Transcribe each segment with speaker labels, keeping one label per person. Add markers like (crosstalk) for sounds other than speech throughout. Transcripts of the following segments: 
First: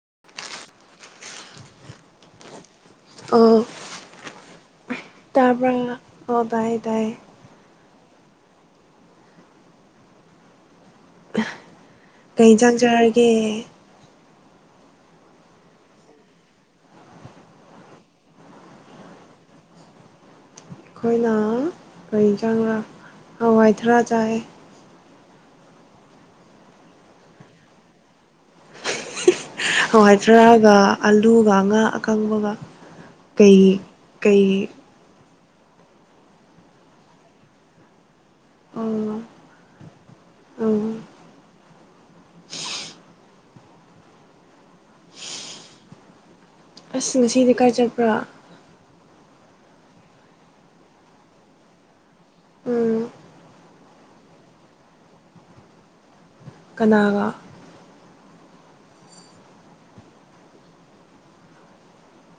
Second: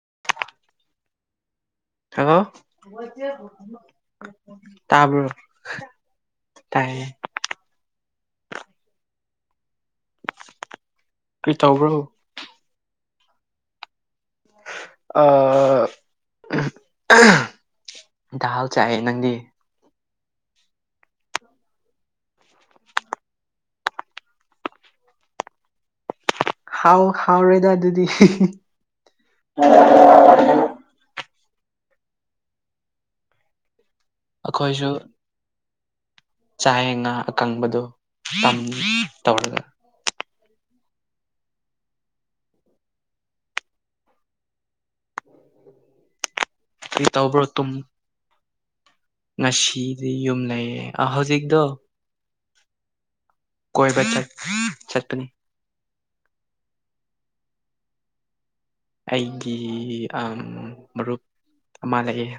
Speaker 1: (unintelligible)
Speaker 2: hello ꯇꯥꯕ꯭ꯔꯣ
Speaker 1: ꯇꯥꯕ ꯑꯣꯗꯥꯥꯏꯗꯥꯏ
Speaker 2: ꯇꯥꯏꯌꯦ ꯀꯩ ꯇꯧꯕ꯭ꯔꯣ
Speaker 1: ꯍꯖꯥꯟꯖꯔꯒꯦ
Speaker 2: ꯑ ꯗꯜ ꯆꯥꯏ ꯅꯪꯗꯤ
Speaker 1: ꯑꯩꯈꯣꯏꯅ ꯀꯔꯤ ꯆꯪꯕ꯭ꯔꯥ ꯍꯋꯥꯏꯊꯔꯥ ꯆꯥꯏ
Speaker 2: ꯍꯥꯎ ꯍꯥꯎ ꯔꯦꯗ ꯑꯗꯨꯗꯤ
Speaker 1: ꯍꯋꯥꯏꯊꯔꯥꯒ ꯑꯥꯂꯨꯒ ꯉꯥ ꯑꯀꯪꯕꯒ ꯀꯩ ꯀꯩ
Speaker 2: ꯑꯩꯈꯣꯏꯁꯨ ꯆ ꯉꯥ ꯑꯀꯪꯕꯗꯣꯝ
Speaker 1: ꯎꯝ
Speaker 2: ꯇꯧꯔꯒ
Speaker 1: ꯎꯝ
Speaker 2: ꯀꯔꯤ
Speaker 1: ꯑꯁ
Speaker 2: ꯇꯧꯕ꯭ꯔꯣ
Speaker 1: ꯉꯁꯤꯗꯤ
Speaker 2: ꯇꯨꯝ
Speaker 1: ꯀꯥꯏ ꯆꯠꯄ꯭ꯔꯣ
Speaker 2: ꯉꯁꯤꯗꯤ ꯌꯨꯝ ꯂꯩꯌꯦꯦ ꯑ ꯍꯧꯖꯤꯛꯇꯛꯇꯣ
Speaker 1: ꯎꯝ
Speaker 2: ꯀꯣꯏꯕ ꯆꯠꯄꯅꯤ
Speaker 1: ꯀꯅꯥꯒꯥ
Speaker 2: ꯑꯩꯒꯤ ꯃꯔꯨꯞ ꯑꯃ ꯂꯩꯌꯦ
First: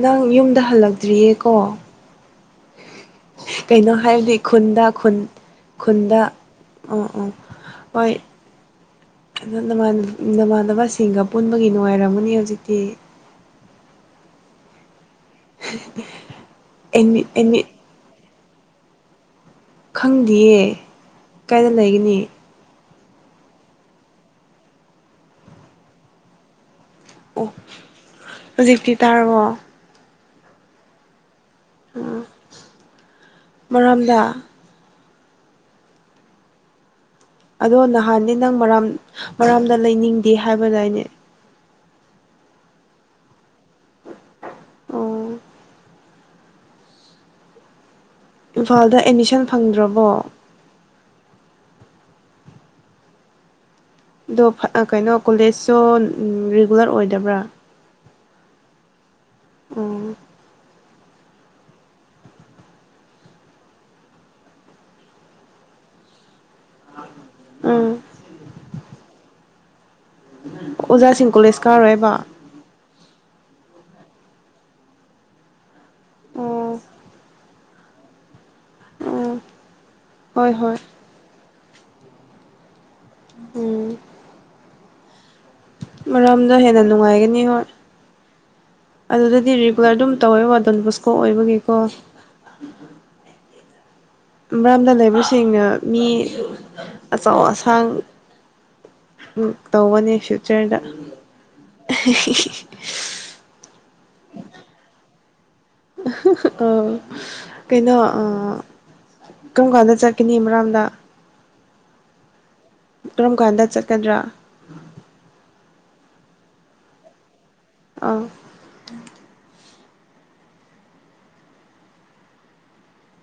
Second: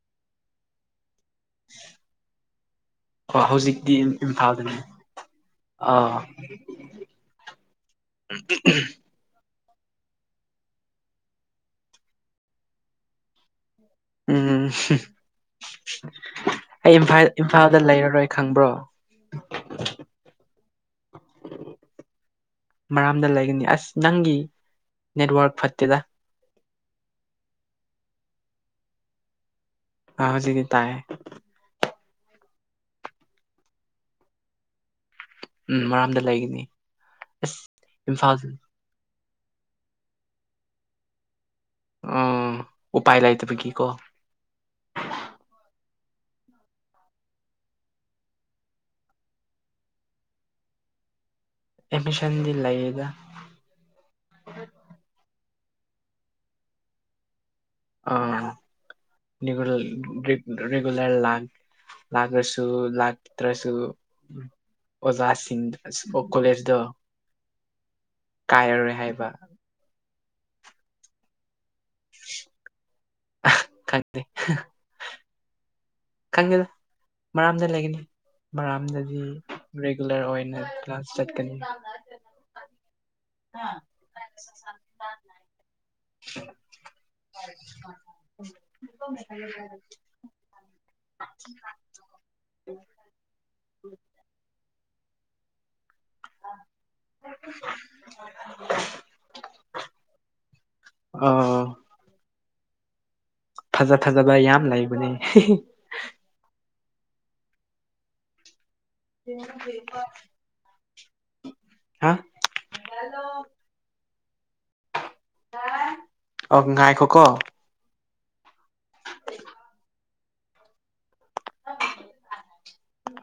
Speaker 1: ꯅꯪ ꯌꯨꯝꯗ ꯍꯜꯂꯛꯇ꯭ꯔꯤꯌꯦ ꯀꯣ
Speaker 2: ꯑ ꯍꯧꯖꯤꯛꯇꯤ ꯏꯝꯐꯥꯜꯗꯅꯤ
Speaker 1: ꯈꯨꯟꯗ ꯈꯨꯟ
Speaker 2: ꯑꯥ
Speaker 1: ꯈꯨꯟꯗ ꯑꯣ ꯑꯣ
Speaker 2: ꯎ
Speaker 1: ꯑꯗꯨ ꯅꯃꯥꯟꯅꯕꯁꯤꯡꯒ ꯄꯨꯟꯕꯒꯤ ꯅꯨꯡꯉꯥꯏꯔꯝꯒꯅꯤ ꯍꯧꯖꯤꯛꯇꯤ
Speaker 2: ꯎꯝ ꯑꯩ ꯏꯝꯐ
Speaker 1: ꯑꯦꯗꯃꯤꯠ ꯑꯦꯗꯃꯤꯠ
Speaker 2: ꯏꯝꯐꯥꯜꯗ ꯂꯩꯔꯔꯣꯏ ꯈꯪꯕ꯭ꯔꯣ
Speaker 1: ꯈꯪꯗꯤꯌꯦ ꯀꯥꯏꯗ ꯂꯩꯒꯅꯤ
Speaker 2: ꯃꯔꯥꯝꯗ ꯂꯩꯒꯅꯤ ꯑꯁ ꯅꯪꯒꯤ ꯅꯦꯠꯋꯥꯔꯛ ꯐꯠꯇꯦꯗ
Speaker 1: ꯑꯣ ꯍꯧꯖꯤꯛꯇꯤ ꯇꯥꯔꯕꯣ
Speaker 2: ꯑ ꯍꯧꯖꯤꯗꯤ ꯇꯥꯏꯌꯦ
Speaker 1: ꯎ ꯃꯔꯣꯝꯗ
Speaker 2: ꯎꯝ ꯃꯔꯝꯗ ꯂꯩꯒꯅꯤ ꯑꯁ
Speaker 1: ꯑꯗꯣ ꯅꯍꯥꯟꯅꯦ
Speaker 2: ꯏꯝꯐꯥꯜ
Speaker 1: ꯅꯪ ꯃꯔꯥꯝ ꯃꯔꯥꯝꯗ ꯂꯩꯅꯤꯡꯗꯦ ꯍꯥꯏꯕꯅꯏꯅꯦ
Speaker 2: ꯎꯝ ꯎꯥꯏ ꯂꯩ ꯇꯕꯒꯤ ꯀꯣ
Speaker 1: ꯑꯣ ꯏꯝꯐꯥꯜꯗ ꯑꯦꯠꯃꯤꯁꯟ ꯐꯪꯗ꯭ꯔꯕꯣ
Speaker 2: ꯑꯦꯃꯤꯁꯟꯗꯤ ꯂꯏꯦꯒ
Speaker 1: ꯑꯗꯣ ꯀꯩꯅꯣ ꯀꯣꯂꯦꯖꯁꯨ ꯔꯤꯒꯨꯂꯔ ꯑꯣꯏꯗꯕ꯭ꯔꯥ
Speaker 2: ꯑ
Speaker 1: ꯎꯝ
Speaker 2: ꯔꯦꯒꯂꯔ ꯂ ꯂꯥꯛꯂꯁꯨ ꯂꯥꯛꯇ꯭ꯔꯁꯨ ꯑꯣꯖꯥꯁꯤꯡꯗꯁꯨ ꯀꯣꯂꯦꯖꯗ
Speaker 1: ꯎꯝ
Speaker 2: ꯀꯥꯏꯔꯔꯣꯏ ꯍꯥꯏꯕ
Speaker 1: ꯑꯣꯖꯥꯁꯤꯡ ꯀꯣꯂꯦꯖ ꯀꯥꯔꯣꯏꯕ
Speaker 2: ꯀꯪ ꯀꯪꯉꯤꯗ
Speaker 1: ꯑꯣ
Speaker 2: ꯃꯔꯥꯝꯗ ꯂꯩꯒꯅꯤ ꯃꯔꯥꯝꯗꯗꯤ
Speaker 1: ꯎꯝ
Speaker 2: ꯔꯤꯒꯨꯂꯔ
Speaker 1: ꯍꯣꯏ
Speaker 2: ꯑꯣꯏꯅ
Speaker 1: ꯍꯣꯏ
Speaker 2: ꯀ꯭ꯂꯥꯟꯁ ꯆꯠꯀꯅꯤ ꯑ
Speaker 1: ꯃꯔꯝꯗ ꯍꯦꯟꯅ ꯅꯨꯡꯉꯥꯏꯒꯅꯤ ꯍꯣꯏ ꯑꯗꯨꯗꯗꯤ ꯔꯤꯒꯨꯂꯔ ꯑꯗꯨꯝ ꯇꯧꯋꯦ ꯋꯥꯗꯣꯟꯕꯨꯁꯀꯣ ꯑꯣꯏꯕꯒꯤꯀꯣ ꯃꯔꯔꯥꯝꯗ ꯂꯩꯕꯁꯤꯡꯅ ꯃꯤ ꯑꯆꯧ ꯑꯁꯥꯡ ꯎꯝ ꯇꯧꯧꯕꯅꯦ ꯁꯆꯦꯗ
Speaker 2: ꯑꯣ ꯐꯖ ꯐꯖꯕ ꯌꯥꯝ ꯂꯩꯕꯅꯦ
Speaker 1: ꯑ ꯀꯩꯅꯣ ꯑ ꯀꯔꯝ ꯀꯥꯟꯗ ꯆꯠꯀꯅꯤ ꯏꯝꯔꯥꯝꯗ
Speaker 2: ꯍꯥ
Speaker 1: ꯀꯔꯝ ꯀꯥꯟꯗ ꯆꯠꯀꯗ꯭ꯔꯥ
Speaker 2: ꯑꯣ ꯉꯥꯏꯈꯣ ꯀꯣ
Speaker 1: ꯑꯥ
Speaker 2: ꯍ